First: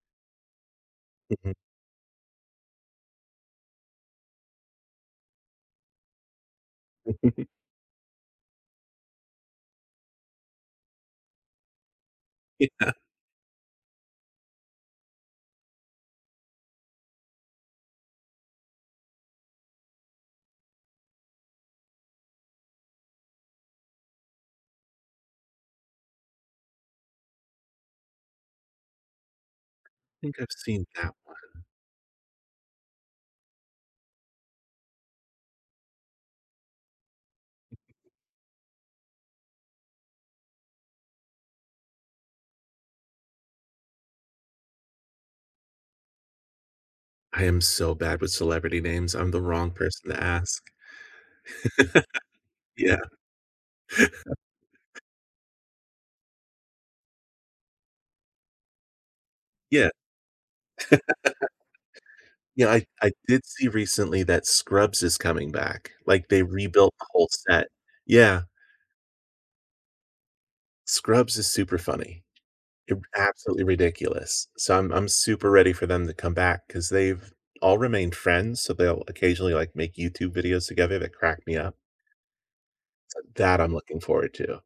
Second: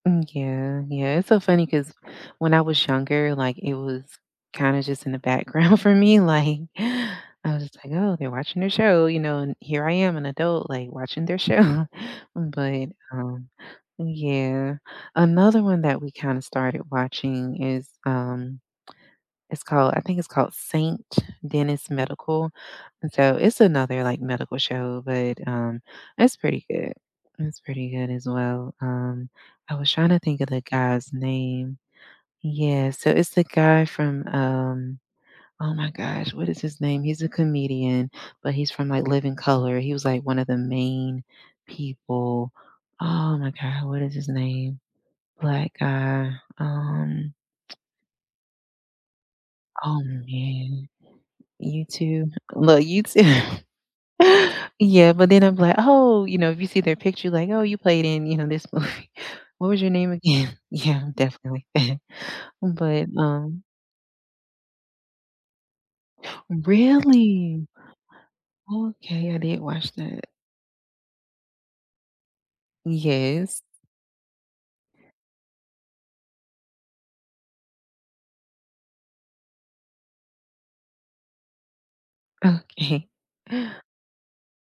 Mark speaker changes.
Speaker 1: Mm, yeah, yeah, it's so
Speaker 2: Mhm.
Speaker 1: funny 'cause when I was younger, like, it was, kinda, just, in the background for me, like, I was, just, like, "Oh, they're watching their show, you know, and here I am, an adult, like, watching their show," but,
Speaker 2: Yeah.
Speaker 1: um, yeah. Another one that we kinda, started watching is, um, it's called I think it's called Saint Dennis Medical, and so it's another, like, medical show, but, um, it's pretty good. It's pretty good, as well. Um, I was trying
Speaker 2: I
Speaker 1: to
Speaker 2: think
Speaker 1: think of
Speaker 2: I've
Speaker 1: the
Speaker 2: seen
Speaker 1: guy's
Speaker 2: that one.
Speaker 1: name. Yeah, so it's the guy from, um, oh, my gosh, what is his name? He's a comedian, but he's from, like, Living Color. He was, like, one of the main people. Oh, my god, what is his name, Black guy, um
Speaker 2: I am so bad with celebrity names. I'm the wrong
Speaker 1: Oh,
Speaker 2: person to ask.
Speaker 1: man. You too? Well,
Speaker 2: Yeah.
Speaker 1: you too. Yeah, but then I'm, like, "Oh," you know, if you see their picture, like, "Oh, you played in, you know, this movie. What was
Speaker 2: Yeah.
Speaker 1: your name again?" Yeah, definitely,
Speaker 2: Yeah, I
Speaker 1: but,
Speaker 2: I did
Speaker 1: um
Speaker 2: see recently that Scrubs is coming back, like, they rebuilt the whole set
Speaker 1: Really?
Speaker 2: yeah.
Speaker 1: Okay, I didn't watch that.
Speaker 2: Scrubs is super funny, ew
Speaker 1: Yes.
Speaker 2: absolutely ridiculous. So, I'm I'm super ready for them to come back, 'cause they've all remained friends, so they'll occasionally, like, make YouTube videos together that crack me up.
Speaker 1: Okay.
Speaker 2: So, that I'm looking forward to.